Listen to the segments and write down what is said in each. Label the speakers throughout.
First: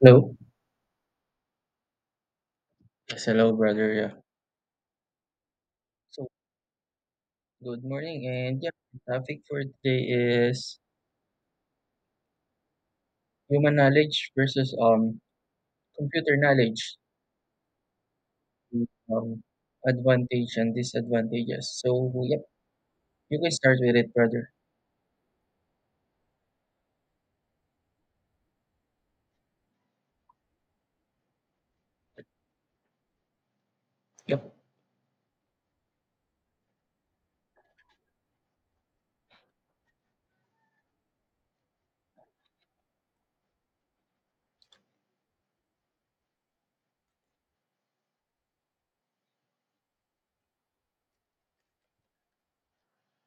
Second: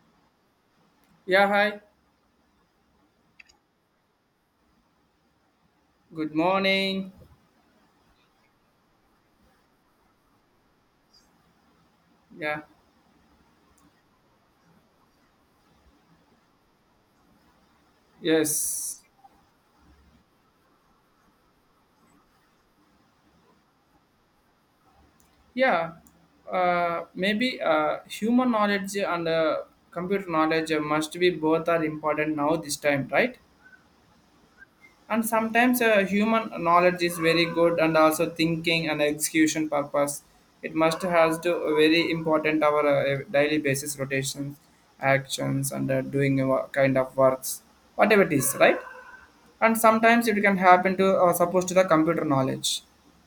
Speaker 1: Hello.
Speaker 2: Yeah, hi.
Speaker 1: Yes, hello, brother. Yeah. So,
Speaker 2: Good morning.
Speaker 1: Good morning. And yeah, the topic for today is
Speaker 2: Yeah,
Speaker 1: human knowledge versus computer knowledge, the,
Speaker 2: yes.
Speaker 1: um advantage and disadvantages. So, yep, you can start with it, brother.
Speaker 2: Yeah, maybe human knowledge and computer knowledge must be both are important now this time, right?
Speaker 1: Yep.
Speaker 2: And sometimes human knowledge is very good and also thinking and execution purpose. It must has to very important our daily basis rotations, actions and doing kind of works, whatever it is, right? And sometimes it can happen to supposed to the computer knowledge,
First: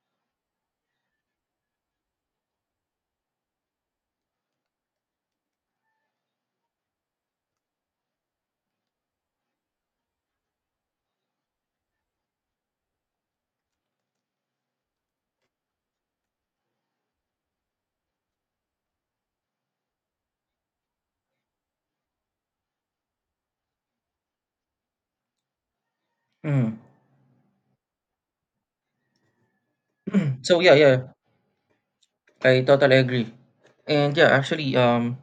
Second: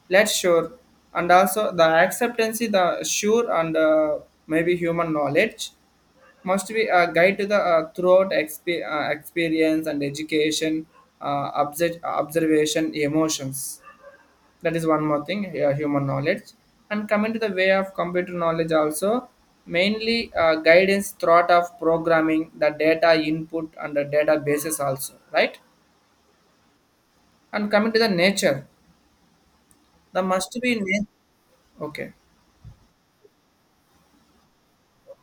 Speaker 2: let's sure, and also the acceptancy the sure and maybe human knowledge must be a guide to the throughout experience and education, observation emotions. That is one more thing, yeah, human knowledge. And coming to the way of computer knowledge also, mainly guidance thought of programming the data input and the databases also, right?
Speaker 1: Mm.
Speaker 2: And coming to the nature, there must
Speaker 1: So yeah,
Speaker 2: be
Speaker 1: yeah,
Speaker 2: okay.
Speaker 1: I totally agree. And yeah,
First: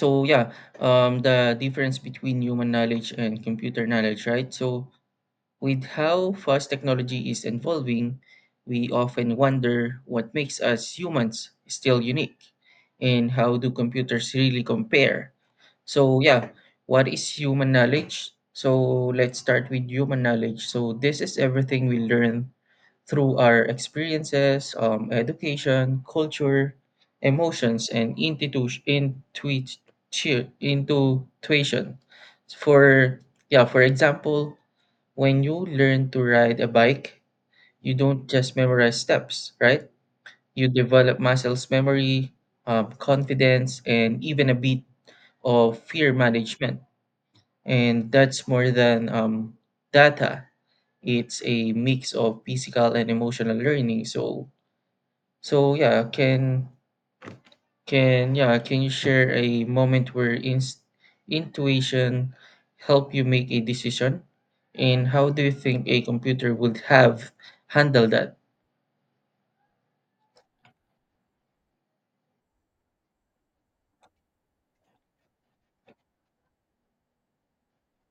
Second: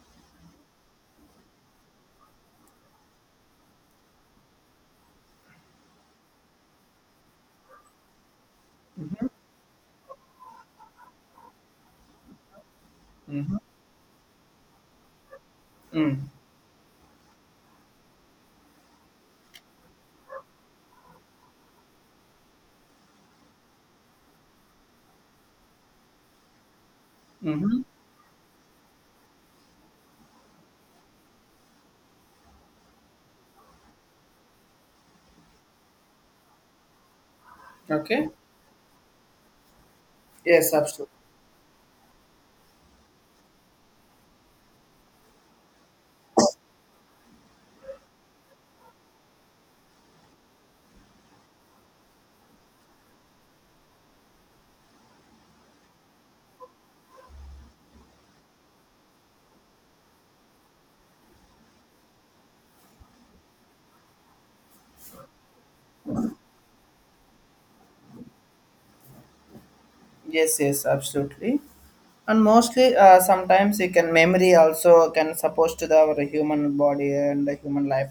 Speaker 1: so yeah, the difference between human knowledge and computer knowledge, right? With how fast technology is evolving, we often wonder what makes us humans still unique and how
Speaker 2: Mm-hmm.
Speaker 1: do computers really compare.
Speaker 2: Mm.
Speaker 1: So, yeah, what is human knowledge? So, let's start with human knowledge. So, this is everything we learn through our experiences, education, culture,
Speaker 2: Mm-hmm.
Speaker 1: emotions, and intuition. For yeah, for example, when you learn to ride a bike, you don't
Speaker 2: Okay.
Speaker 1: just memorize steps, right? You
Speaker 2: Yes, absolutely.
Speaker 1: develop muscles memory, confidence, and even a bit of fear management. And that's more than data. It's a mix of physical and emotional learning. So can you share a moment where inst intuition helped you make a decision? And how do you think a computer would have handled that?
Speaker 2: Yes, yes, absolutely. And mostly, sometimes you can memory also can suppose to the our human body and the human life.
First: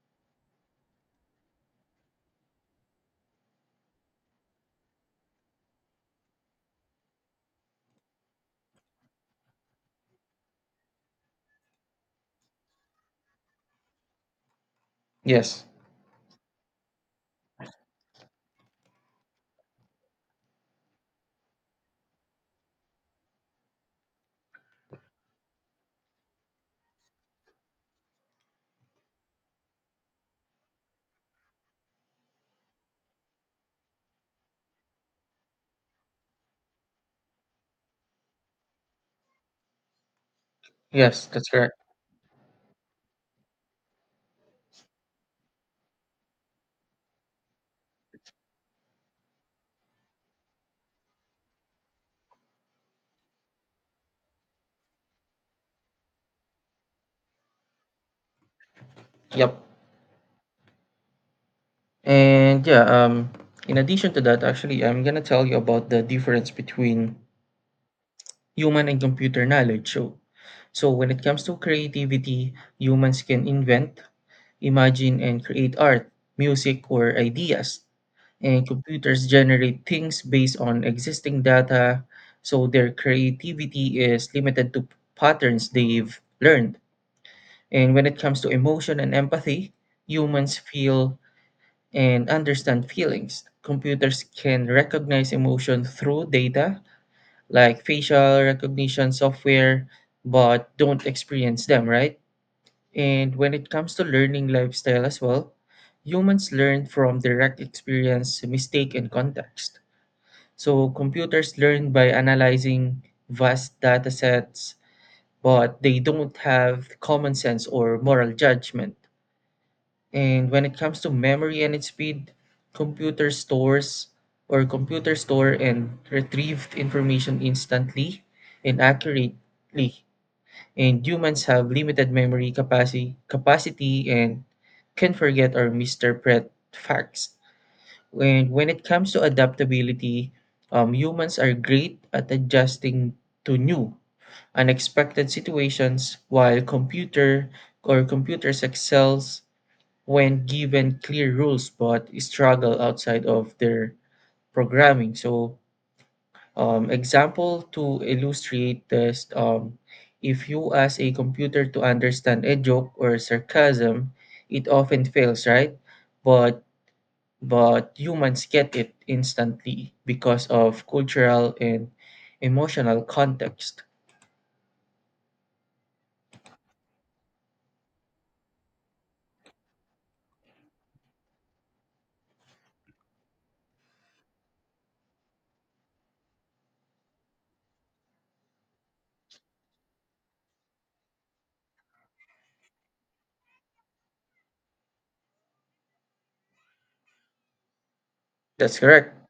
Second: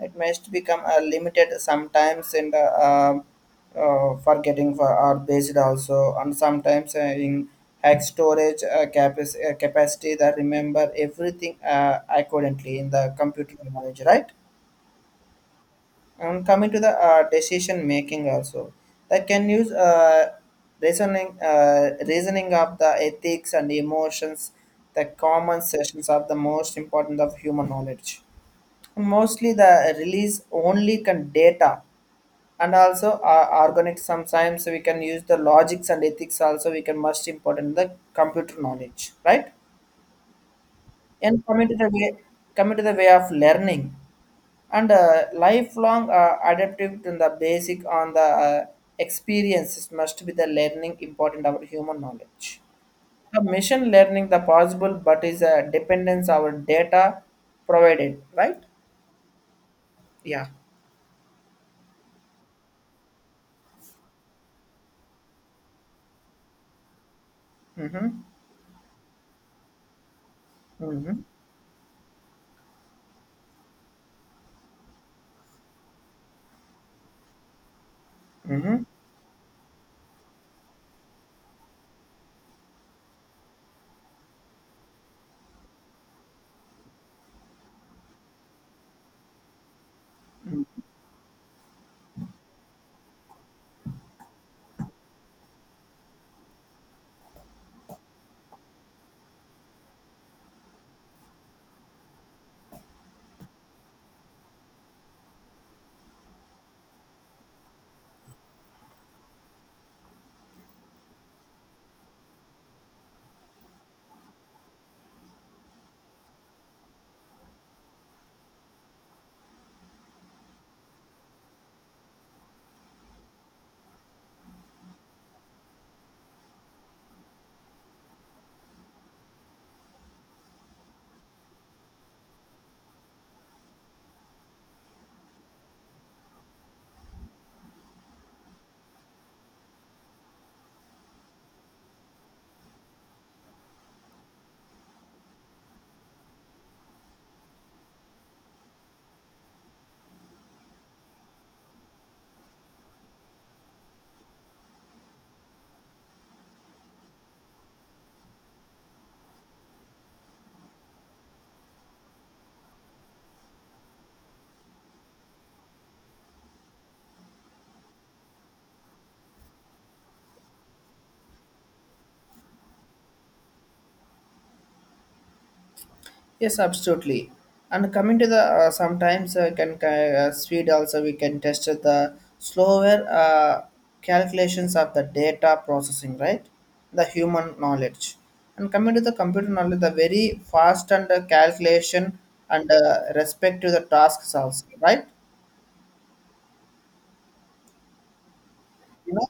Speaker 2: It must become limited sometimes in the forgetting for or based also, and sometimes in hack storage capacity that remember everything accordingly in the computer knowledge, right?
Speaker 1: Yes.
Speaker 2: And coming to the decision making also, that can use reasoning of the ethics and emotions, the common sessions are the most important of human knowledge. Mostly the release only can data, and also organic sometimes we can use the logics and ethics also, we can most important the computer knowledge, right?
Speaker 1: Yes,
Speaker 2: And
Speaker 1: that's correct.
Speaker 2: coming to the way of learning and lifelong adaptive to the basic on the experiences must be the learning important our human knowledge. The machine learning the possible but is a dependence our data provided, right?
Speaker 1: Yep.
Speaker 2: Yeah.
Speaker 1: And yeah, in addition to that, actually I'm gonna tell you about the difference between
Speaker 2: Mm-hmm.
Speaker 1: human and computer knowledge. So when it
Speaker 2: Mm-hmm.
Speaker 1: comes to creativity, humans can invent, imagine and create art, music or ideas. And
Speaker 2: Mm-hmm.
Speaker 1: computers generate things based on existing data, so their creativity is limited to patterns they've learned. And when it comes to emotion and empathy, humans feel and understand feelings. Computers can recognize emotion through data like facial recognition software, but don't experience them, right? And when it comes to learning lifestyle as well, humans learn from direct experience, mistake, and context. So computers learn by analyzing vast data sets, but they don't have common sense or moral judgment. And when it comes to memory and its speed, computer stores computer store and retrieve information instantly and accurately. And humans have limited memory capacity and can forget or misinterpret facts when it comes to adaptability, humans are great at adjusting to new, unexpected situations, while computers excels when given clear rules but struggle outside of their programming. So, example to illustrate this, if you ask a computer to understand a joke or sarcasm, it often fails, right? But but humans get it instantly because of cultural and emotional context.
Speaker 2: Yes, absolutely. And coming to the sometimes speed also we can test the slower calculations of the data processing, right? The human knowledge. And coming to the computer knowledge, the very fast and calculation and respect to the tasks also, right?
Speaker 1: That's correct.
Speaker 2: You know,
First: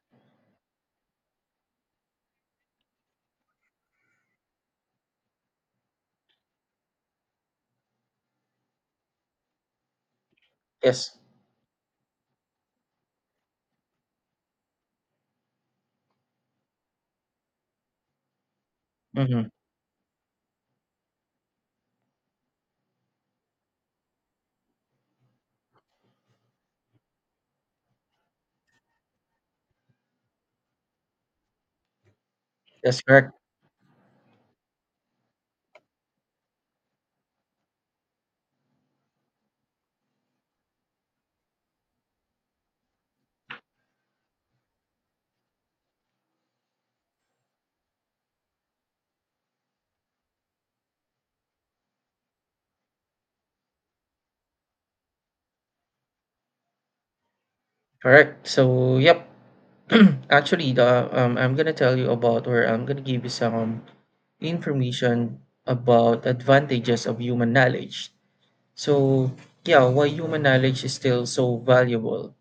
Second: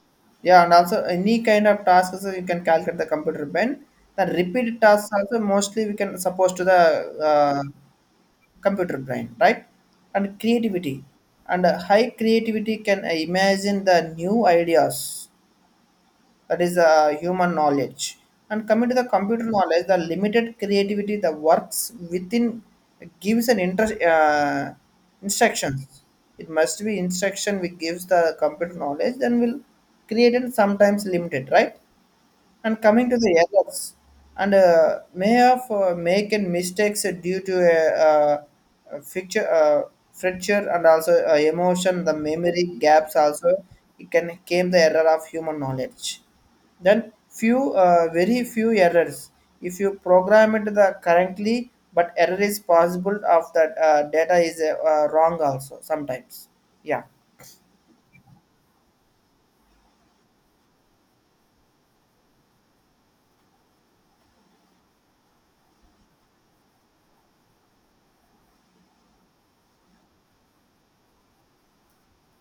Speaker 2: yeah, and also any kind of tasks you can calculate the computer when the repeated tasks also mostly we can suppose to the uh, computer brain, right? And creativity
Speaker 1: Yes.
Speaker 2: and high creativity can imagine the new ideas, that is human knowledge. And coming to the computer
Speaker 1: Mm-hmm.
Speaker 2: knowledge, the limited creativity the works within gives an interest instructions. It must be instruction which gives the computer knowledge, then will create and sometimes limited, right? And
Speaker 1: That's
Speaker 2: coming to
Speaker 1: correct.
Speaker 2: the errors, and may have making mistakes due to a, uh, a fracture, uh, fracture and also emotion, the memory gaps also, it can came the error of human knowledge. Then few, very few errors. If you program it the correctly, but error is possible of that data is wrong also sometimes. Yeah.
Speaker 1: Correct. So, yep. Actually, the I'm gonna tell you about, or I'm gonna give you some information about advantages of human knowledge. So, yeah, why human knowledge is still so valuable.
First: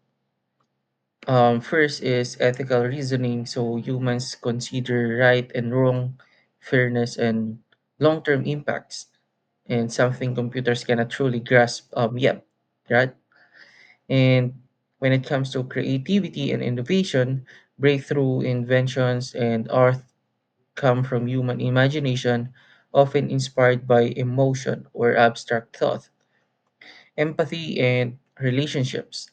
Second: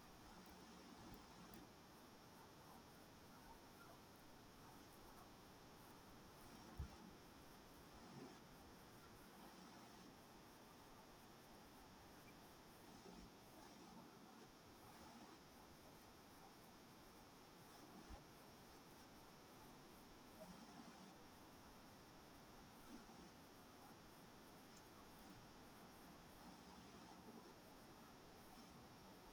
Speaker 1: First is ethical reasoning. So humans consider right and wrong, fairness, and long term impacts, and something computers cannot truly grasp yet, right? And when it comes to creativity and innovation, breakthrough inventions and art come from human imagination, often inspired by emotion or abstract thought, empathy and relationships.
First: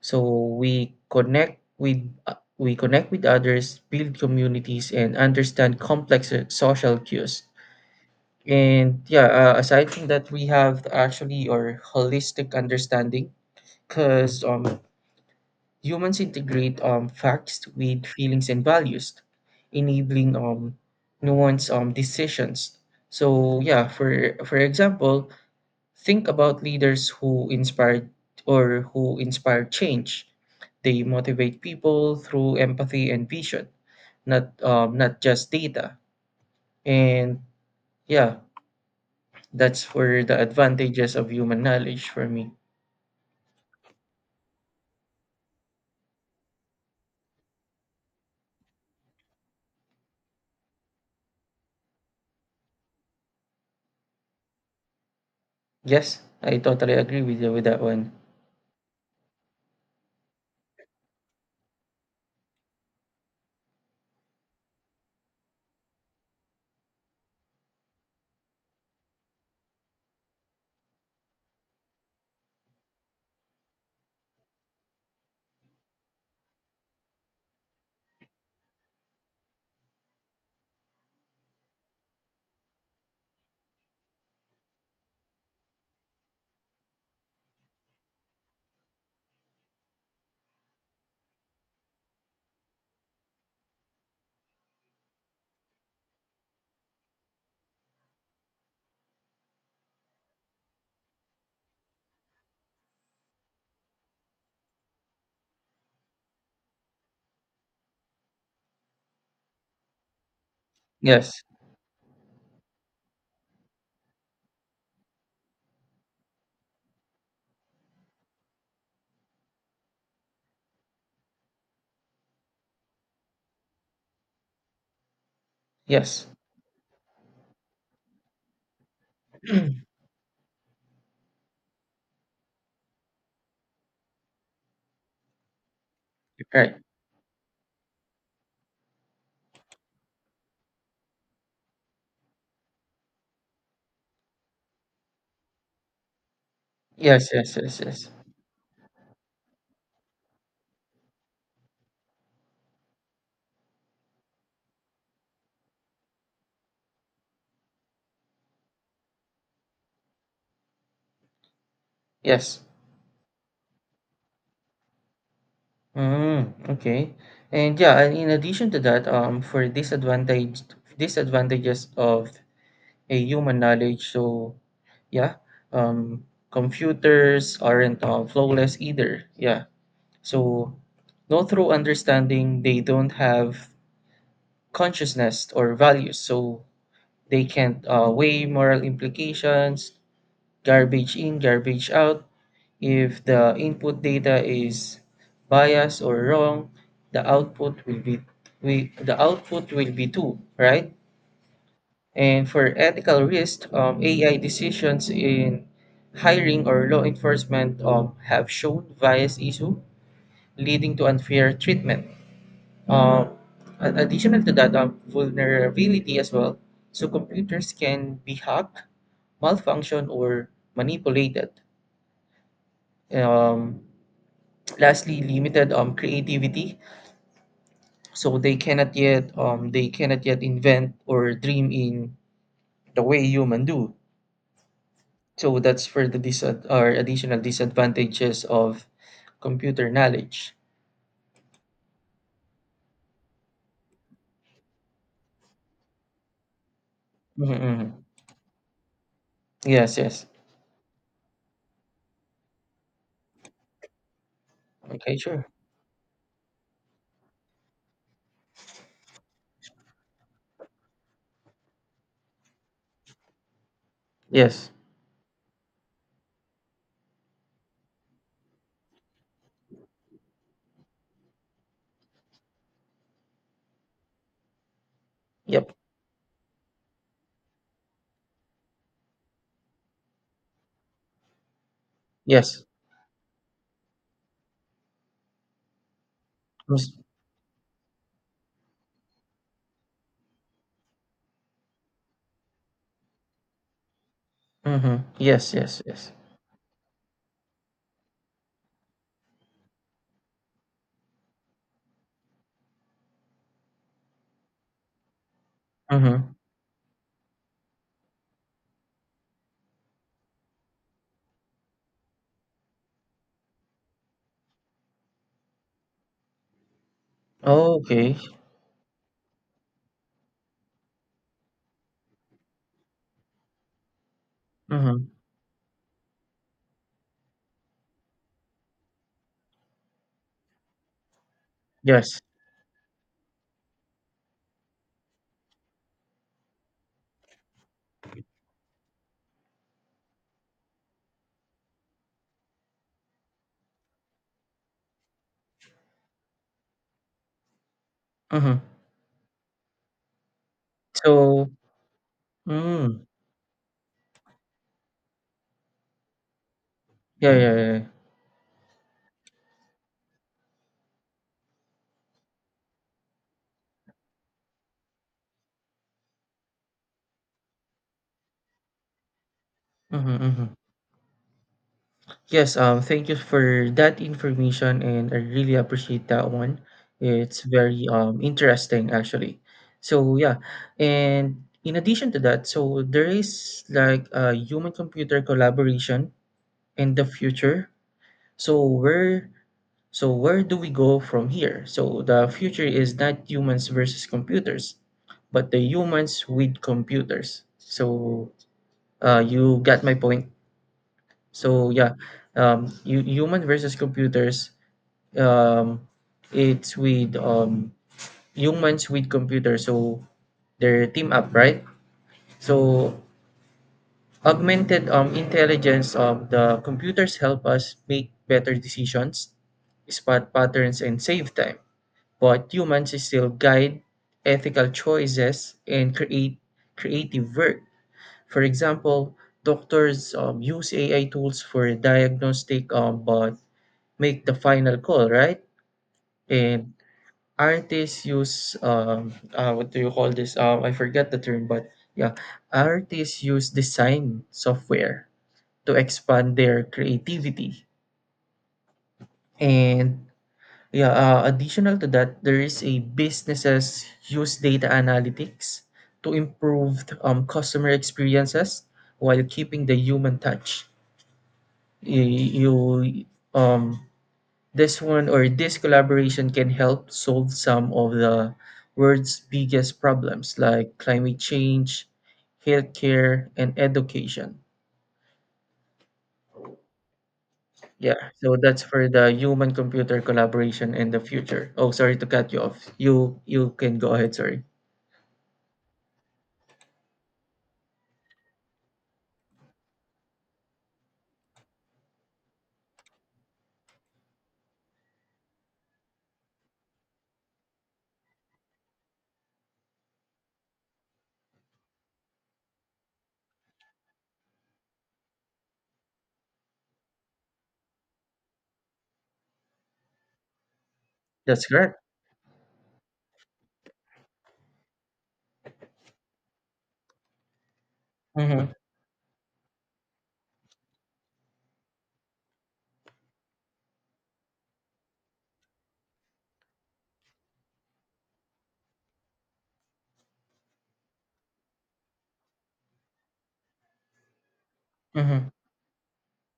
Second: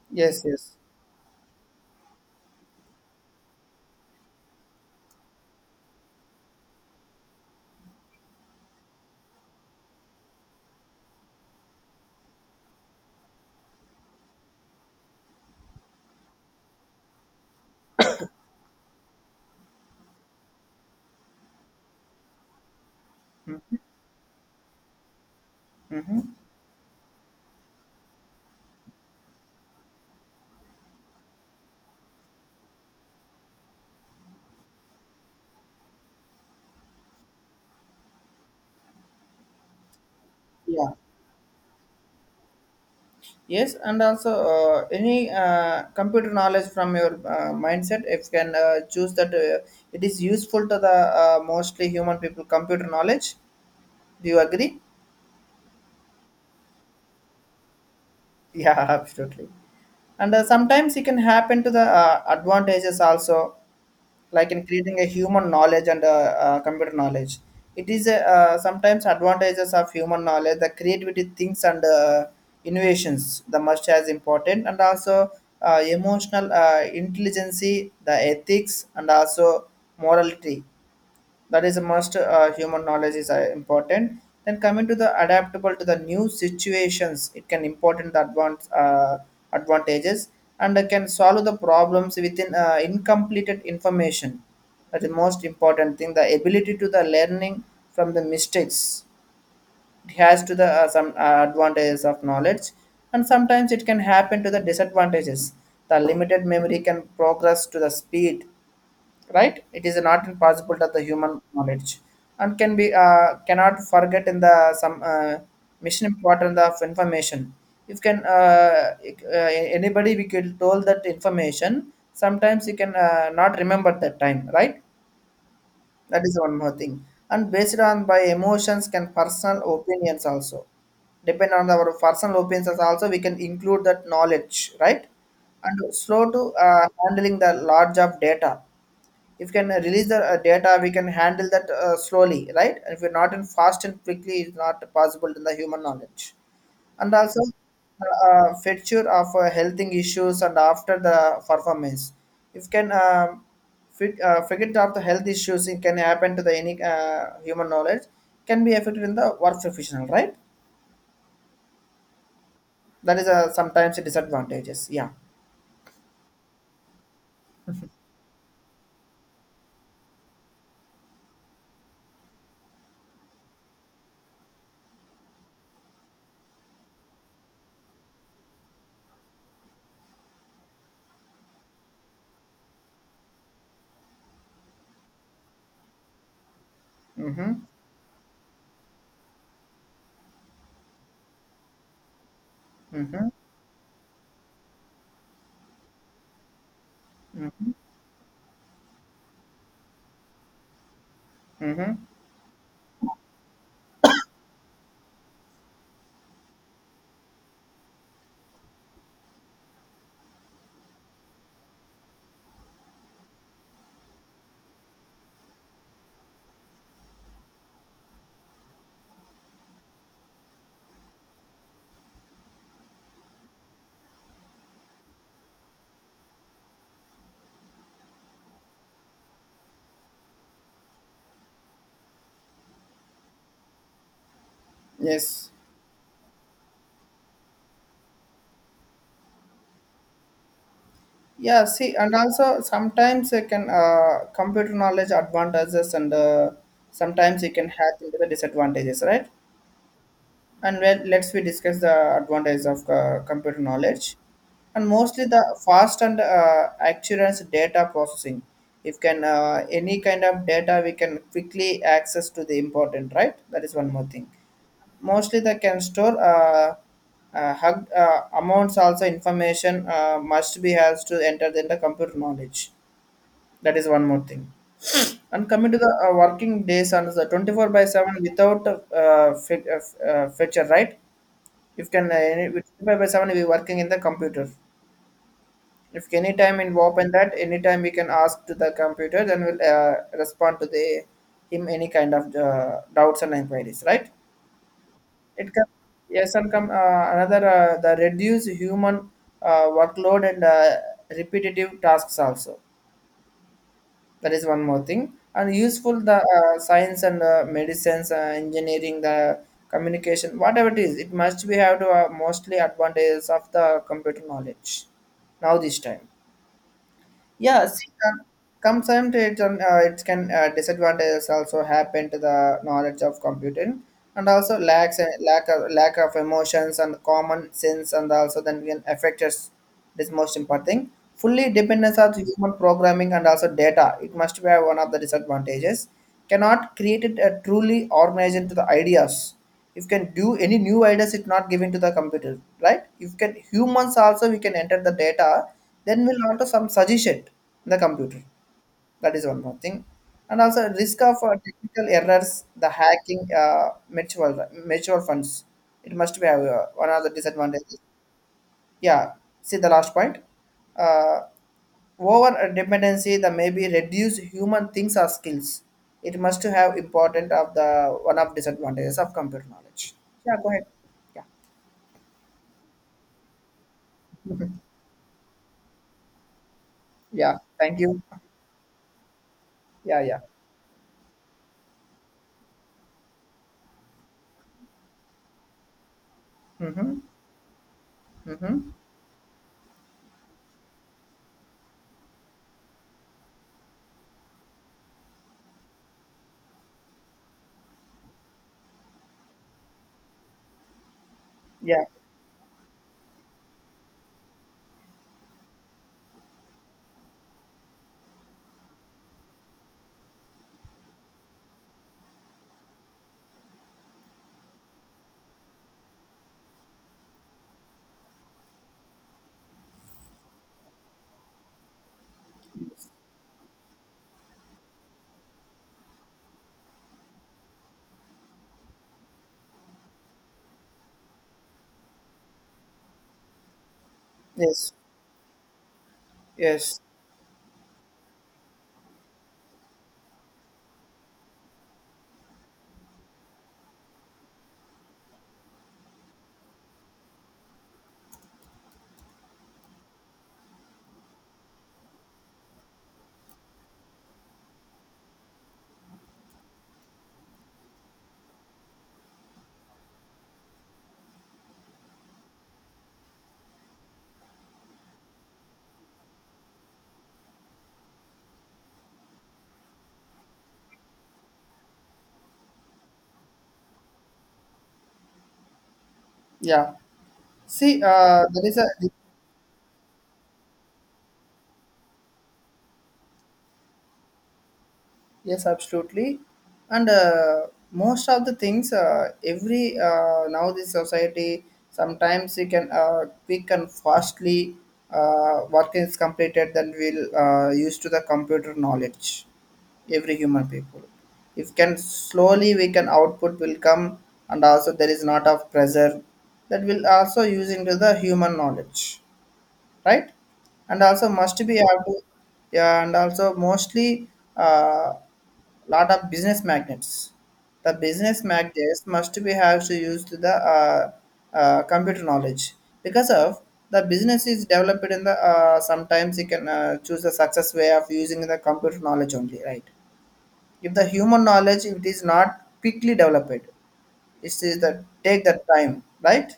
Speaker 1: So
Speaker 2: Yes. Yes.
Speaker 1: we connect with we connect with others, build communities and understand complex social cues. And yeah, aside from that, we have actually our holistic understanding because humans integrate facts with feelings and values, enabling nuanced decisions. So yeah, for example,
Speaker 2: Mm-hmm.
Speaker 1: think about leaders who inspired or who inspire change. They motivate people through empathy and vision, not just data. And yeah, that's where the
Speaker 2: Yeah.
Speaker 1: advantages of human knowledge for me.
Speaker 2: Yes, and also any computer knowledge from your mindset, if you can choose that it is useful to the mostly human people, computer knowledge. Do you agree?
Speaker 1: Yes, I totally agree with you with that one.
Speaker 2: Yeah, absolutely. And sometimes it can happen to the advantages also, like in creating a human knowledge and computer knowledge. It is sometimes advantages of human knowledge, the creativity things and innovations, the must as important, and also emotional intelligence, the ethics, and also morality, that is a must human knowledge is important. Then coming to the adaptable to the new situations, it can important the advance advantages. And can solve the problems within incompleted information, that is most important thing, the ability to the learning from the mistakes. It has to the some advantages of knowledge. And sometimes it can happen to the disadvantages, the limited memory can progress to the speed, right? It is not impossible that the human
Speaker 1: Yes,
Speaker 2: knowledge, and can be cannot forget in the some mission important of information. If can it- Anybody we could told that information sometimes you can not remember that time, right? That
Speaker 1: yes,
Speaker 2: is one more thing, and based on by emotions can personal opinions also. Depend on our personal opinions also, we can include that knowledge, right? And slow to
Speaker 1: right.
Speaker 2: handling the large of data. If we can release the data, we can handle that slowly, right? And if we're not in fast and quickly, it's not possible in the human knowledge. And
Speaker 1: Yes,
Speaker 2: also
Speaker 1: yes, yes, yes,
Speaker 2: feature of health issues and after the performance. If can figure out the health issues, it can happen to the any human knowledge, can be affected in the work professional, right?
Speaker 1: yes.
Speaker 2: That is sometimes a disadvantages. Yeah.
Speaker 1: Mm, okay. And yeah, and in addition to that, for disadvantaged disadvantages of a human knowledge. So yeah, um, computers aren't flawless either. Yeah, so no through understanding, they don't have consciousness or values, so they
Speaker 2: Mm-hmm.
Speaker 1: can't weigh moral implications, garbage in, garbage out. If
Speaker 2: Mm-hmm.
Speaker 1: the input data is biased or wrong, the
Speaker 2: Mm-hmm.
Speaker 1: output will be the output will be too, right?
Speaker 2: Mm-hmm.
Speaker 1: And for ethical risk, AI decisions in hiring or law enforcement have shown bias issue, leading to unfair treatment. Um, Additional to that, vulnerability as well. So computers can be hacked, malfunction, or manipulated. Um, Lastly, limited creativity. So they cannot yet invent or dream in the way human do.
Speaker 2: Yes.
Speaker 1: So that's for the disad or additional disadvantages of computer knowledge.
Speaker 2: Yeah, see, and also sometimes it can computer knowledge advantages and sometimes
Speaker 1: Mhm,
Speaker 2: it can have
Speaker 1: mhm.
Speaker 2: into the disadvantages, right?
Speaker 1: Yes, yes.
Speaker 2: And well, let's we discuss the advantages of computer knowledge, and
Speaker 1: Okay,
Speaker 2: mostly the
Speaker 1: sure.
Speaker 2: fast and accurate data processing. If can any kind of data, we can quickly access to the important, right? That is one more thing.
Speaker 1: Yes.
Speaker 2: Mostly they can store amounts also information must be has to enter in the computer knowledge. That is one more thing. And
Speaker 1: Yep.
Speaker 2: coming to the working days and the 24 by 7 without feature, right? If can any,
Speaker 1: Yes.
Speaker 2: with 24 by 7 we working in the computer, if any time in
Speaker 1: Yes.
Speaker 2: open, that any time we can ask to the computer, then we'll respond to the him any kind of doubts and inquiries, right?
Speaker 1: Mm-hmm. Yes,
Speaker 2: It can,
Speaker 1: yes, yes.
Speaker 2: yes. And come another the reduce human workload and repetitive tasks also. That is one more thing. And useful the
Speaker 1: Mm-hmm.
Speaker 2: science and medicines, engineering, the communication, whatever it is, it must be have to mostly advantages of the computer knowledge. Now this time. Yeah, see,
Speaker 1: Okay.
Speaker 2: come sometimes on it can disadvantages also happen to the knowledge of computing, and also lacks
Speaker 1: Mm-hmm.
Speaker 2: lack of emotions and common sense, and also then can affect us. This most important thing. Fully dependence on
Speaker 1: Yes.
Speaker 2: human programming and also data. It must be one of the disadvantages. Cannot create it a truly organized to the ideas. If you can do any new ideas, it not given to the computer, right? If you can humans also, we can enter the data, then we'll onto some suggestion in the computer.
Speaker 1: Mm-hmm.
Speaker 2: That is one more thing. And also risk of
Speaker 1: So,
Speaker 2: technical errors, the
Speaker 1: mm,
Speaker 2: hacking, mutual funds. It must be one of the
Speaker 1: yeah, yeah,
Speaker 2: disadvantages.
Speaker 1: yeah.
Speaker 2: Yeah. See the last point. Uh, Over dependency, the maybe reduce human things or skills. It must have important of the one of disadvantages of computer knowledge.
Speaker 1: Mm-hmm,
Speaker 2: Yeah.
Speaker 1: mm-hmm.
Speaker 2: Go ahead. Yeah.
Speaker 1: Yes, thank you for that information, and I really appreciate that one.
Speaker 2: Yeah.
Speaker 1: It's
Speaker 2: Thank
Speaker 1: very
Speaker 2: you.
Speaker 1: interesting actually.
Speaker 2: Yeah.
Speaker 1: So
Speaker 2: Yeah.
Speaker 1: yeah, and in addition to that, so there is like a human-computer collaboration in
Speaker 2: Mm-hmm.
Speaker 1: the future. So
Speaker 2: Mm-hmm.
Speaker 1: where so where do we go from here? So the future is not humans versus computers, but the humans with computers. So you got my point. So
Speaker 2: Yeah.
Speaker 1: yeah, human versus computers. Um, it's with humans with computers, so they're team up, right? So augmented intelligence of the computers help us make better decisions, spot patterns, and save time. But humans still guide ethical choices and create creative work. For example, doctors use AI tools for diagnostic but make the
Speaker 2: Yes.
Speaker 1: final call, right? And
Speaker 2: Yes.
Speaker 1: artists use what do you call this? I forget the term, but yeah, artists use design software to expand their creativity. And yeah, additional to that, there is a businesses use data analytics to improve customer experiences while keeping the human touch. Y- You um This one or this collaboration can help solve some of the world's biggest problems like climate change, healthcare, and education.
Speaker 2: Yeah. See,
Speaker 1: Yeah, so
Speaker 2: there is
Speaker 1: that's
Speaker 2: a
Speaker 1: for the human computer collaboration in the future. Oh, sorry to cut you off. You can go ahead, sorry.
Speaker 2: yes, absolutely, and most of the things every now this society sometimes we can quick and fastly work is completed, then we'll use to the computer knowledge, every human people. If can slowly, we can output will come, and also there is not of pressure, that will also use into the human knowledge, right? And also must
Speaker 1: That's
Speaker 2: be
Speaker 1: correct.
Speaker 2: have to, yeah, and also mostly uh, lot of business magnets. The business
Speaker 1: Mm-hmm.
Speaker 2: magnets must be have to use to the computer knowledge, because of the business is developed in the sometimes you can choose the success way of using the computer knowledge only, right? If the human knowledge if it is not quickly developed, it is the take
Speaker 1: Mm-hmm.
Speaker 2: that time, right?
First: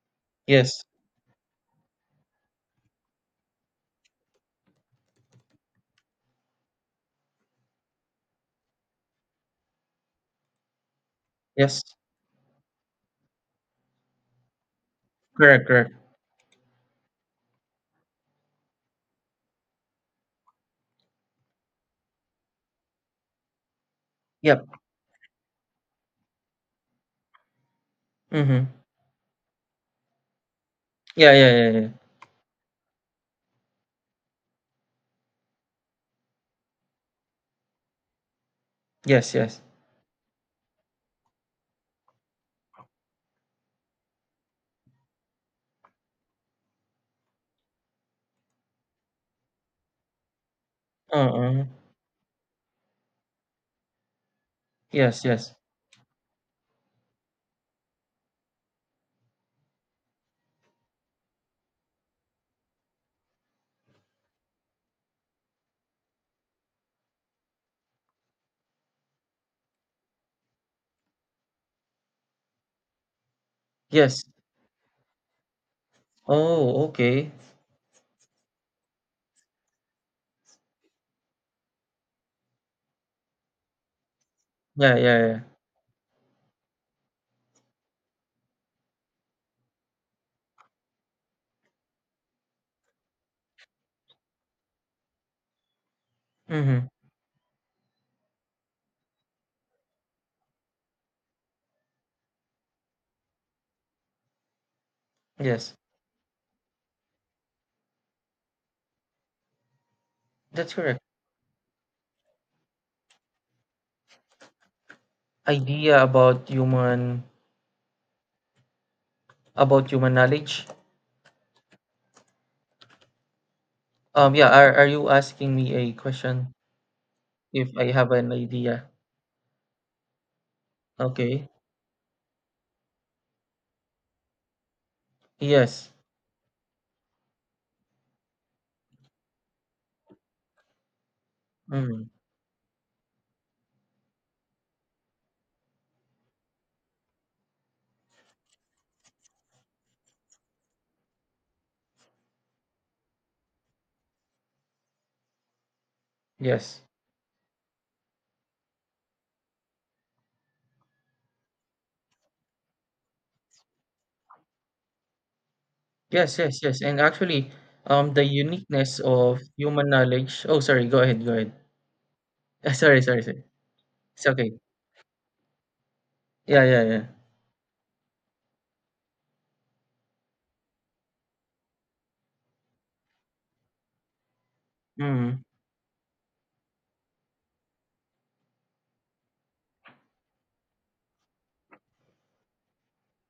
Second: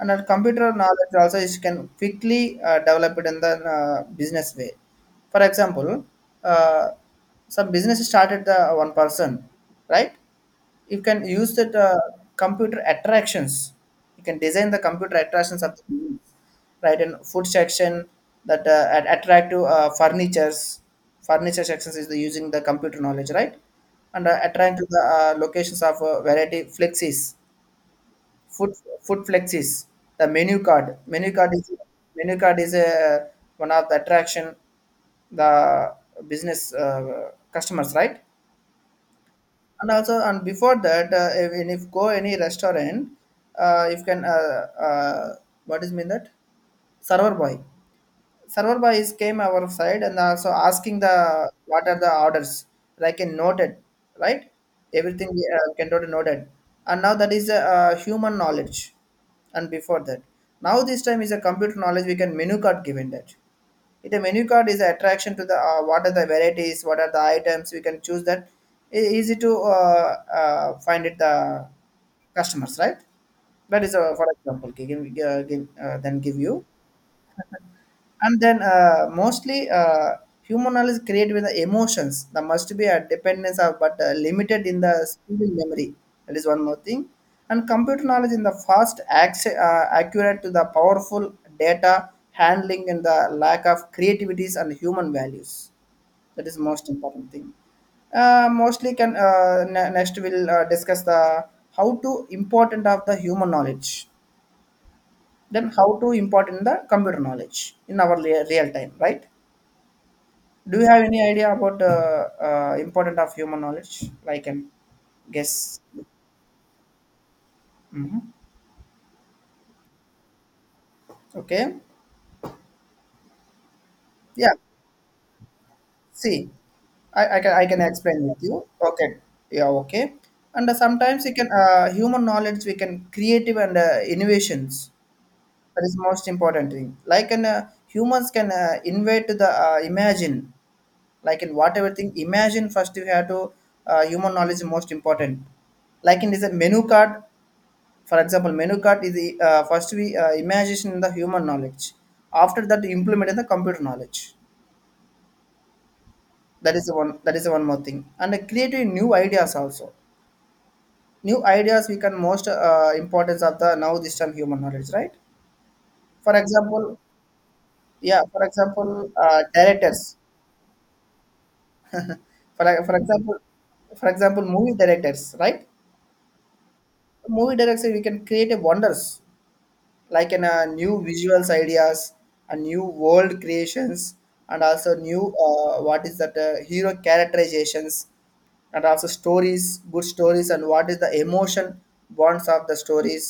Speaker 2: And our computer
Speaker 1: Yes.
Speaker 2: knowledge also is can quickly develop it in the business way. For example, uh, some business started the one person, right? You can use that
Speaker 1: Yes.
Speaker 2: computer attractions. You can design the computer attractions
Speaker 1: Correct,
Speaker 2: of the
Speaker 1: correct.
Speaker 2: business, right? And food section that attractive furniture sections is the using the computer knowledge, right? And
Speaker 1: Yep.
Speaker 2: attract to the locations of variety flexies.
Speaker 1: Mm-hmm.
Speaker 2: Food Food flexes. The menu card. Menu
Speaker 1: Yeah, yeah,
Speaker 2: card is
Speaker 1: yeah, yeah.
Speaker 2: a one of the attraction the business customers, right?
Speaker 1: Yes, yes.
Speaker 2: And also, and if go any restaurant, you can what is mean that server boy server boys came our side and also asking the
Speaker 1: Uh-uh.
Speaker 2: what are the orders, like in noted, right?
Speaker 1: Yes,
Speaker 2: Everything
Speaker 1: yes.
Speaker 2: can noted. And now that is a human knowledge, and before that, now this time is a computer knowledge, we can menu card given that. If the menu card is attraction to the what are the varieties, what are the items we can choose that. Easy to uh, find it the customers, right? That is uh,
Speaker 1: Yes.
Speaker 2: for example gi- give, uh, give, uh, then give you.
Speaker 1: Oh, okay.
Speaker 2: And then mostly human knowledge created with the emotions, there must be a dependence of, but limited in the
Speaker 1: Yeah, yeah, yeah.
Speaker 2: speed memory. That is one more thing. And computer knowledge in the fast accurate to the powerful data handling, and the lack of creativities and human values. That is
Speaker 1: Mm-hmm.
Speaker 2: most important thing. Mostly can next we'll discuss the how to important of the human knowledge, then
Speaker 1: Yes.
Speaker 2: how to important the computer knowledge in our real time, right?
Speaker 1: That's
Speaker 2: Do you
Speaker 1: correct.
Speaker 2: have any idea about the importance of human knowledge? Like, I can guess.
Speaker 1: Idea about human
Speaker 2: Hmm.
Speaker 1: About human knowledge.
Speaker 2: Okay.
Speaker 1: Yeah,
Speaker 2: Yeah.
Speaker 1: are you asking me a
Speaker 2: See,
Speaker 1: question
Speaker 2: I
Speaker 1: if
Speaker 2: can
Speaker 1: I have
Speaker 2: explain
Speaker 1: an
Speaker 2: with you.
Speaker 1: idea?
Speaker 2: Okay. Yeah. Okay. And sometimes we
Speaker 1: Okay.
Speaker 2: can human knowledge we can creative and innovations. That
Speaker 1: Yes.
Speaker 2: is most important thing. Like an humans can invade to the imagine. Like in whatever
Speaker 1: Mm,
Speaker 2: thing imagine first you have to human knowledge is most important, like in this menu card. For example, menu card is the first we imagination in the human knowledge. After that, implement in the computer knowledge. That
Speaker 1: yes.
Speaker 2: is the one. That is the one more thing. And creating new ideas also. New ideas we can most importance of the now this time human knowledge, right? For
Speaker 1: Yes, yes, yes.
Speaker 2: example,
Speaker 1: And actually,
Speaker 2: yeah.
Speaker 1: the
Speaker 2: For
Speaker 1: uniqueness
Speaker 2: example,
Speaker 1: of human
Speaker 2: directors.
Speaker 1: knowledge. Oh, sorry. Go ahead. Go ahead.
Speaker 2: For for
Speaker 1: sorry, sorry,
Speaker 2: example,
Speaker 1: sorry.
Speaker 2: for
Speaker 1: It's
Speaker 2: example,
Speaker 1: okay.
Speaker 2: movie directors, right?
Speaker 1: Yeah, yeah, yeah.
Speaker 2: Movie directors we can create a wonders, like in new visuals ideas, and new world creations, and also new
Speaker 1: Mm,
Speaker 2: what is that hero characterizations, and also stories, good stories, and what is the emotion bonds of the stories.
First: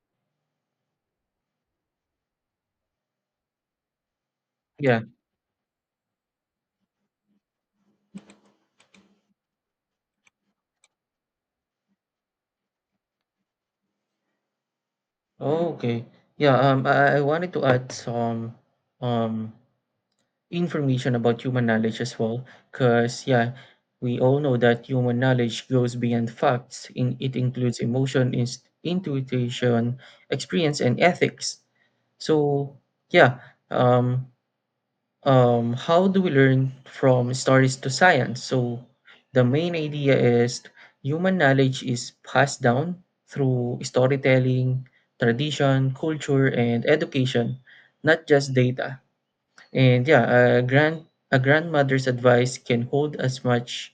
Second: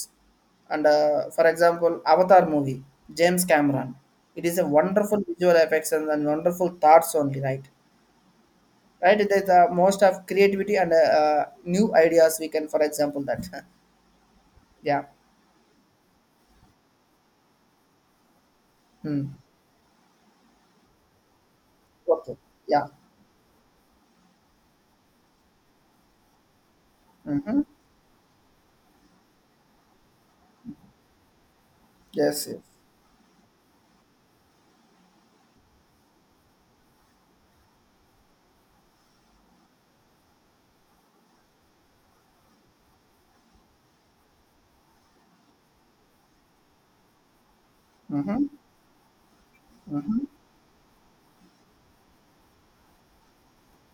Speaker 2: And for example, avatar movie, james cameron, it is a
Speaker 1: yeah.
Speaker 2: wonderful visual effects, and wonderful thoughts only, right? Right, there's the most of creativity and new ideas we can, for example, that yeah.
Speaker 1: Oh, okay. Yeah. I wanted to add some
Speaker 2: Hmm.
Speaker 1: um information about human knowledge as
Speaker 2: Okay.
Speaker 1: well,
Speaker 2: Yeah.
Speaker 1: because yeah, we all know that human knowledge goes beyond facts. In it
Speaker 2: Mm-hmm.
Speaker 1: includes emotion, intuition, experience and ethics.
Speaker 2: Yes, yes.
Speaker 1: So yeah, um, how do we learn from stories to science? So the main idea is human knowledge is passed down through storytelling, tradition, culture and education, not
Speaker 2: Mm-hmm.
Speaker 1: just data. And yeah,
Speaker 2: Mm-hmm.
Speaker 1: a grand a grandmother's advice can hold as much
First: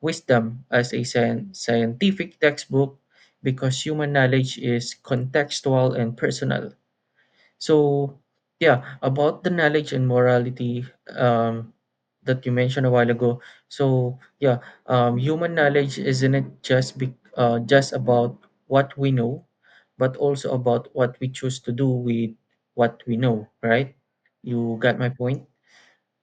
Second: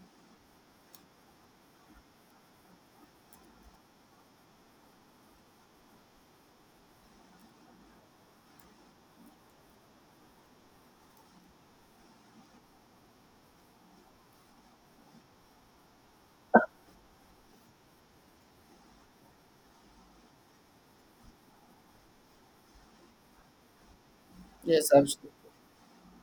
Speaker 1: wisdom as a scientific textbook because human knowledge is contextual and personal. So yeah, about the knowledge and morality um, that you mentioned a while ago. So yeah, human knowledge isn't just be, just about what we know, but also about what we choose to do with what we know, right? You
Speaker 2: Yes,
Speaker 1: got my
Speaker 2: absolutely.
Speaker 1: point.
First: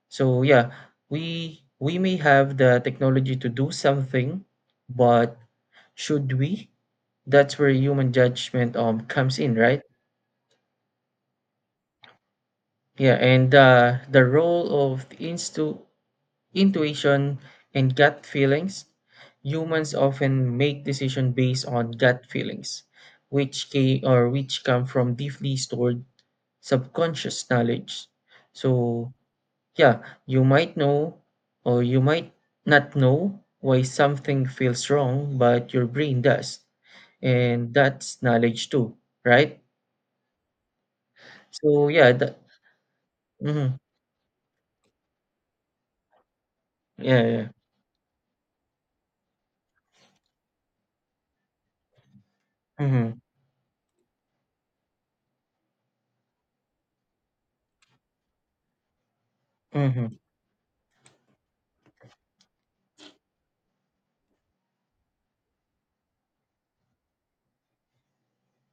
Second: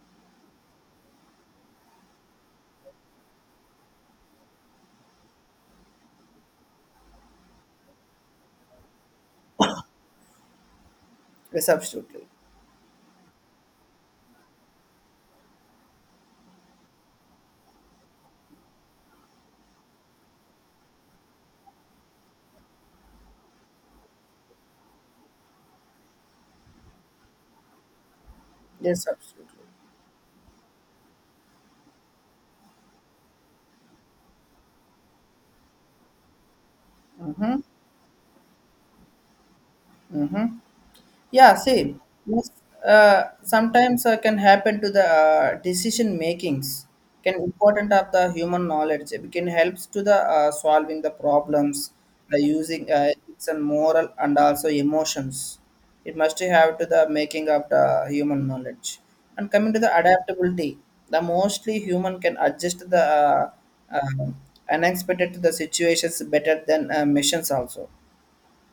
Speaker 1: So yeah, we may have the technology to do something, but should we? That's where human judgment comes in, right?
Speaker 2: Yes, absolutely.
Speaker 1: Yeah, and the role of intuition and gut feelings. Humans often make decisions based on gut feelings, which came, or which come from deeply stored subconscious knowledge.
Speaker 2: Yes,
Speaker 1: So
Speaker 2: absolutely.
Speaker 1: yeah, you might know or you might not know why something feels wrong, but your brain does.
Speaker 2: Mm-hmm.
Speaker 1: And that's knowledge too, right?
Speaker 2: Mm-hmm. Yeah,
Speaker 1: So
Speaker 2: same.
Speaker 1: yeah, that
Speaker 2: Yes,
Speaker 1: mm-hmm.
Speaker 2: sometimes can happen to the decision makings.
Speaker 1: Yeah,
Speaker 2: Can
Speaker 1: yeah.
Speaker 2: important of the human knowledge. It can helps to the solving the problems by using
Speaker 1: Mm-hmm.
Speaker 2: ethics and moral and also emotions. It must have to the making of the human knowledge. And coming to the
Speaker 1: Mm-hmm.
Speaker 2: adaptability, the mostly human can adjust the uh, unexpected to the situations better than missions also.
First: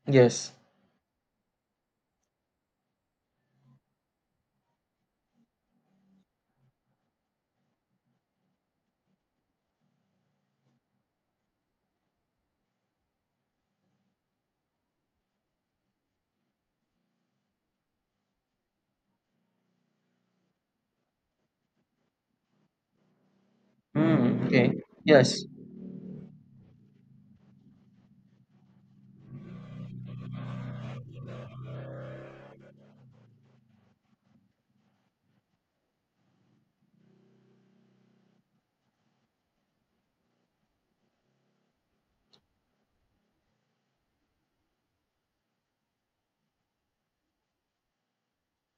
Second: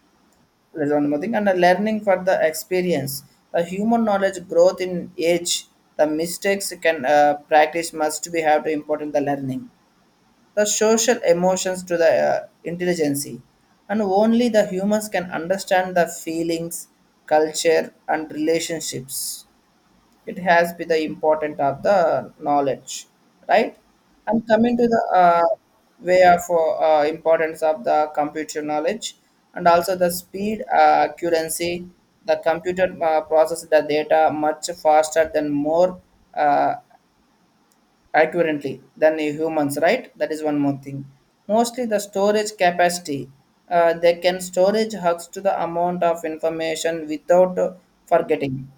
Speaker 1: Yes.
Speaker 2: There's one more thing, and the learning for the experience. The human knowledge growth in age, the mistakes can practice must be have to important the learning. The social emotions to the intelligence, and only the humans can understand the feelings, culture, and relationships. It has been the important of the knowledge, right?
Speaker 1: Mm,
Speaker 2: And
Speaker 1: okay.
Speaker 2: coming to the
Speaker 1: Yes.
Speaker 2: way of importance of the computer knowledge. And also the speed accuracy, the computer processes the data much faster than more uh, accurately than the humans, right? That is one more thing. Mostly the storage capacity, they can storage hugs to the amount of information without forgetting.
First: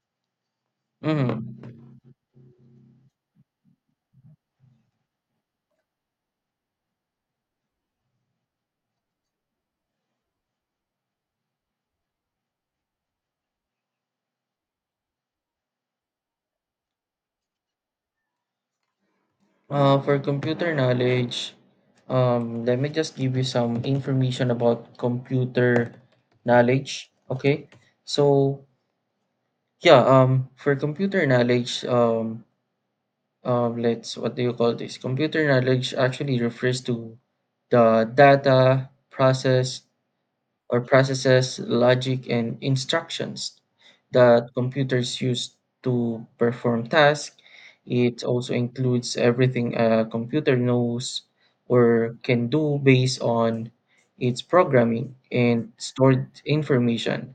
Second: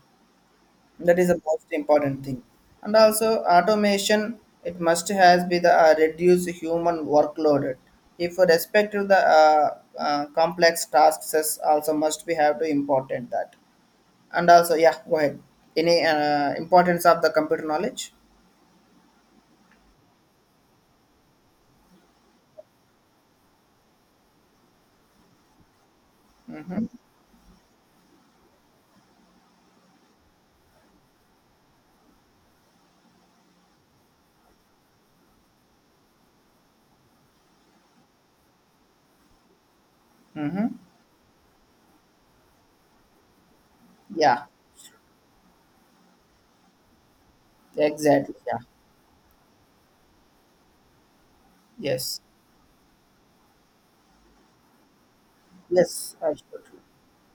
Speaker 2: That is the most
Speaker 1: Mm-hmm.
Speaker 2: important thing. And also automation, it must has be the reduce human workload. If we respect to the complex tasks is also must be have to important that. And also yeah, go ahead, any importance of the computer knowledge.
Speaker 1: For computer knowledge, let me just give you some information about computer knowledge. Okay. So yeah, for computer knowledge, let's what do you call this? Computer knowledge actually refers to the data, process,
Speaker 2: Mm-hmm.
Speaker 1: or processes, logic, and instructions
Speaker 2: Yeah,
Speaker 1: that computers use to perform tasks. It
Speaker 2: exactly,
Speaker 1: also
Speaker 2: yeah.
Speaker 1: includes everything a computer knows or
Speaker 2: Yes,
Speaker 1: can do based on its programming and
Speaker 2: yes,
Speaker 1: stored
Speaker 2: absolutely.
Speaker 1: information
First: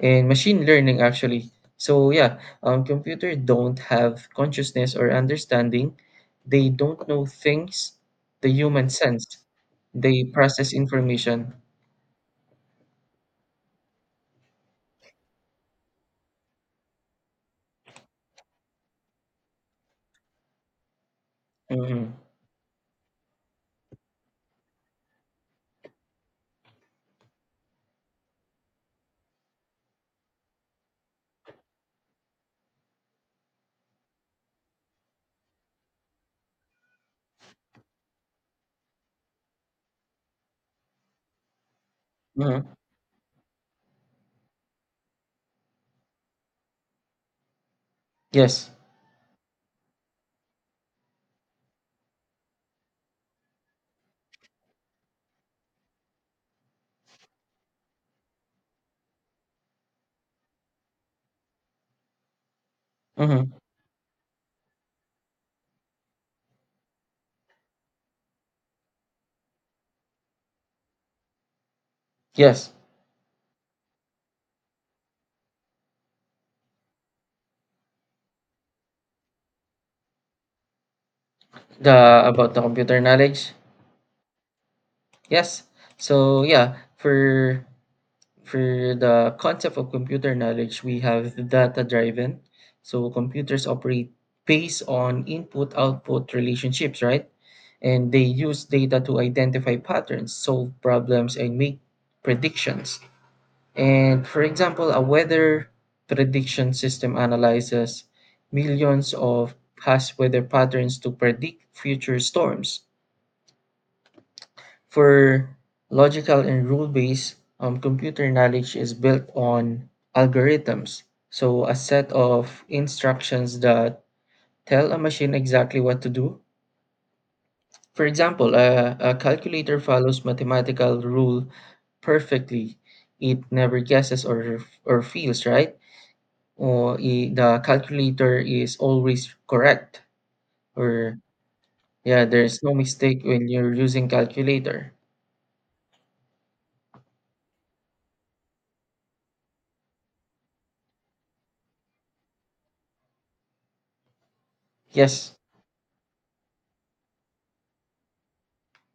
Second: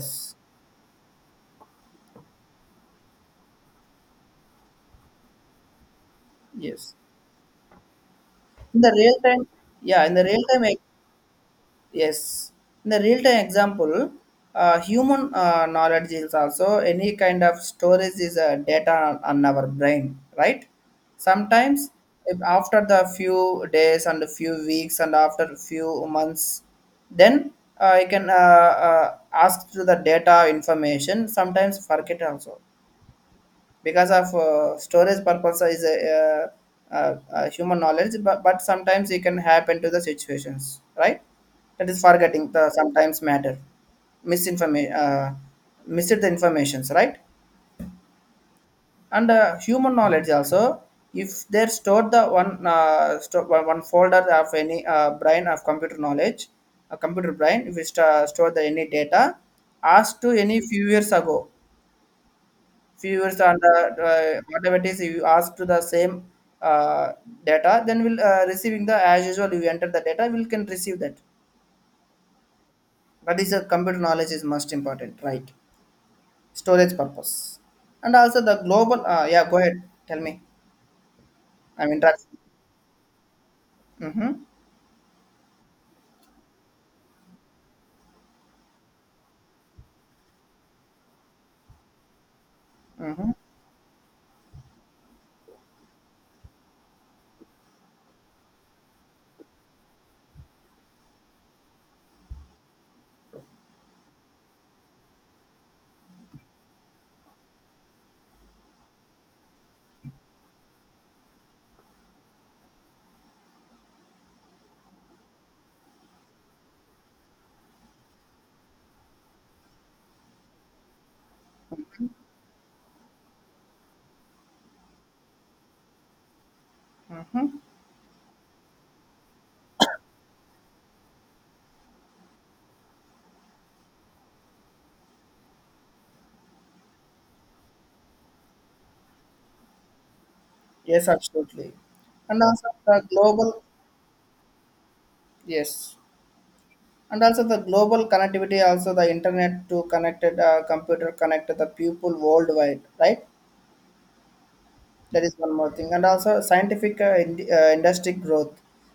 Speaker 1: in machine learning actually. So yeah, computer don't have consciousness or understanding. They
Speaker 2: yes,
Speaker 1: don't know things the
Speaker 2: in
Speaker 1: human
Speaker 2: the real
Speaker 1: sense.
Speaker 2: time. Yeah, in
Speaker 1: They
Speaker 2: the real time.
Speaker 1: process information.
Speaker 2: Yes, in the real-time example, human knowledge is also any kind of storage is a data on our brain, right? Sometimes
Speaker 1: Mm-hmm.
Speaker 2: if after the few days and a few weeks and after few months, then I can ask to the data information. Sometimes forget also because of storage purpose is a, human knowledge, but sometimes it can happen to the situations, right? That is forgetting
Speaker 1: Mm-hmm.
Speaker 2: the sometimes matter, misinformation, missed the informations, right?
Speaker 1: Yes.
Speaker 2: And human knowledge also, if they stored the one one folder of any brain of computer knowledge, a computer brain, if we store the any data, asked to any few years ago viewers
Speaker 1: Mm-hmm.
Speaker 2: and the whatever it is you ask to the same uh, data, then we'll receiving the as usual you enter the data we can receive that.
Speaker 1: Yes.
Speaker 2: That is a computer knowledge is most important, right? Storage purpose. And also the global yeah, go ahead, tell me, I'm
Speaker 1: The
Speaker 2: interested.
Speaker 1: About the computer knowledge.
Speaker 2: Mm-hmm,
Speaker 1: Yes. So yeah, for the concept of computer knowledge, we have data driven. So
Speaker 2: mm-hmm,
Speaker 1: computers operate based on input output relationships, right? And they use data to identify patterns, solve problems, and make predictions. And for example, a weather prediction system analyzes millions of past weather patterns to predict future storms. For logical and rule based, computer knowledge is built on algorithms. So, a set of instructions that tell a machine exactly what to do.
Speaker 2: mm-hmm.
Speaker 1: For example, a calculator follows mathematical rule perfectly. It never guesses or feels, right? The calculator is always correct.
Speaker 2: Yes,
Speaker 1: Or,
Speaker 2: absolutely.
Speaker 1: yeah,
Speaker 2: And
Speaker 1: there's
Speaker 2: also
Speaker 1: no
Speaker 2: the
Speaker 1: mistake when
Speaker 2: global,
Speaker 1: you're using calculator.
Speaker 2: yes, and also the global connectivity, also the internet to connected computer connected the people worldwide, right? That
Speaker 1: Yes,
Speaker 2: is one more thing. And also scientific industry growth.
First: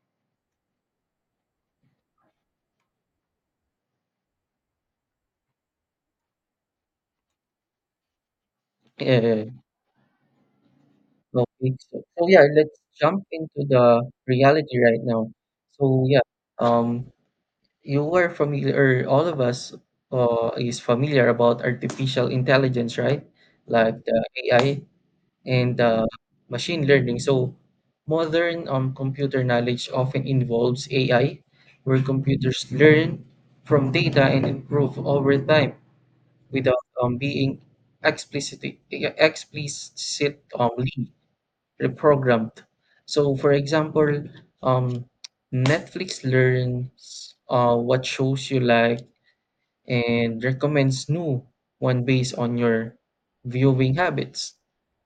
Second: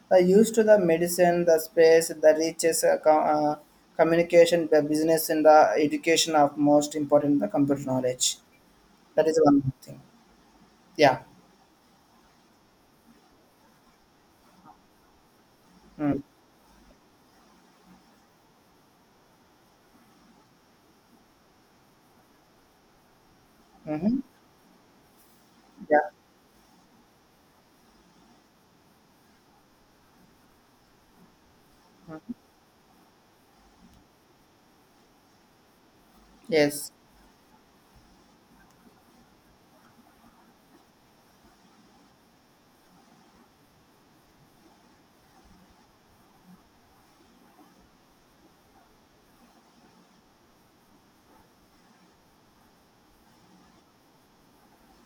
Speaker 2: The use to the medicine, the space, the reaches, communication, the business, and the education of most important the computer knowledge. That is
Speaker 1: uh,
Speaker 2: one more thing. Yeah.
Speaker 1: okay, so, so yeah, let's jump into the reality right now. So
Speaker 2: Mm.
Speaker 1: yeah, um, you were familiar, all of us is familiar about artificial intelligence, right? Like the
Speaker 2: Hmm.
Speaker 1: AI and
Speaker 2: Yeah.
Speaker 1: machine learning. So modern computer knowledge often involves AI, where computers learn from data and improve over time without
Speaker 2: Yes.
Speaker 1: being explicit explicitly reprogrammed. So, for example, um, Netflix learns what shows you like and recommends new one based on your viewing habits.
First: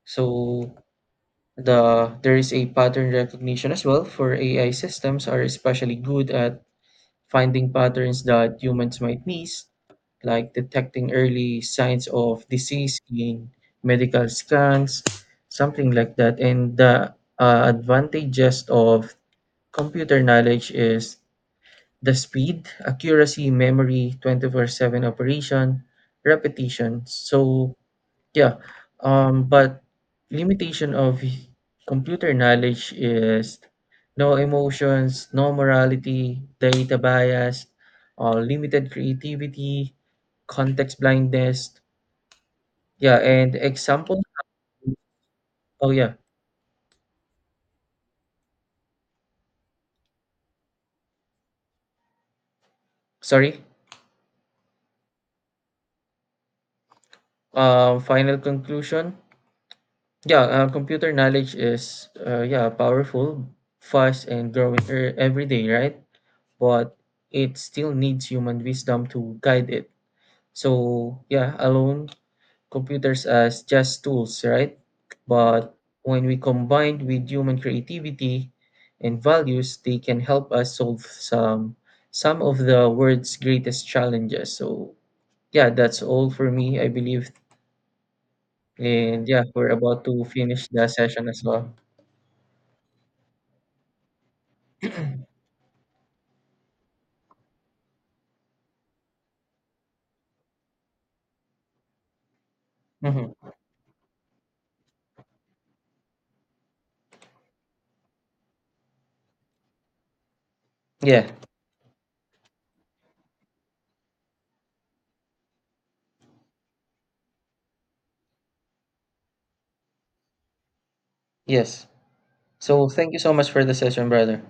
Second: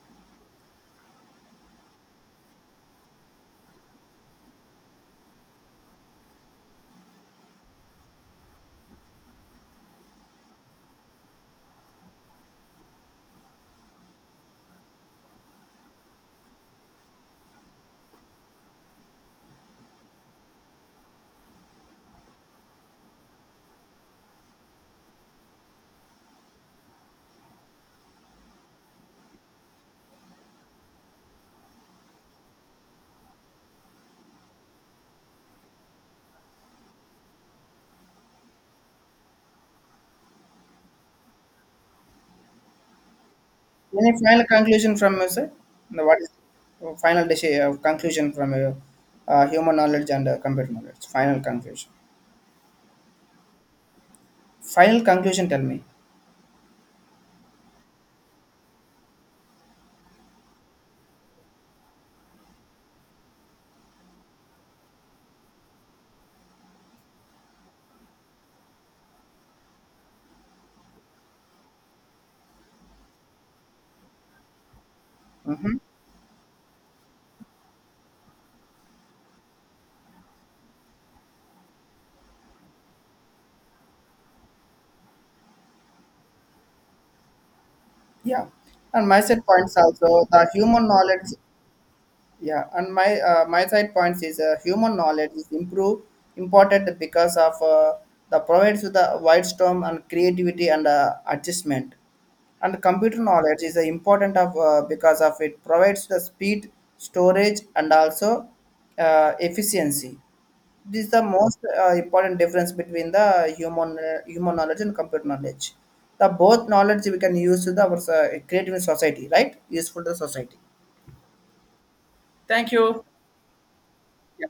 Speaker 1: So there is a pattern recognition as well, for AI systems are especially good at finding patterns that humans might miss, like detecting early signs of disease in medical scans, something like that. And the advantages of computer knowledge is the speed, accuracy, memory, 24/7 operation, repetition. So, yeah, but limitation of computer knowledge is no emotions, no morality, data bias, limited creativity, context blindness. Yeah, and
Speaker 2: Any
Speaker 1: example.
Speaker 2: final conclusion from you, sir?
Speaker 1: Oh
Speaker 2: No,
Speaker 1: yeah,
Speaker 2: what is, oh, conclusion from you? Human knowledge and computer knowledge. Final conclusion.
Speaker 1: sorry.
Speaker 2: Final conclusion. Tell me.
Speaker 1: Final conclusion. Yeah, computer knowledge is yeah powerful, fast, and growing every day, right? But it still needs human wisdom to guide it. So yeah, alone computers as just tools, right? But
Speaker 2: Mm-hmm.
Speaker 1: when we combine with human creativity and values, they can help us solve some of the world's greatest challenges. So yeah, that's all for me, I believe.
Speaker 2: Yeah, and my
Speaker 1: And yeah,
Speaker 2: side
Speaker 1: we're
Speaker 2: points
Speaker 1: about to
Speaker 2: also the
Speaker 1: finish the
Speaker 2: human
Speaker 1: session
Speaker 2: knowledge.
Speaker 1: as well.
Speaker 2: Yeah, and my my side points is human knowledge is improve important because of the provides with the wide storm and creativity and adjustment. And computer
Speaker 1: Hmm.
Speaker 2: knowledge is important of because of it provides the speed, storage, and also efficiency. This is the
Speaker 1: Yeah,
Speaker 2: most important difference between the human knowledge and computer knowledge. The both knowledge we can use to the our creative society, right? Useful to the society.
Speaker 1: yes.
Speaker 2: Thank
Speaker 1: So
Speaker 2: you.
Speaker 1: thank you so much for the session, brother.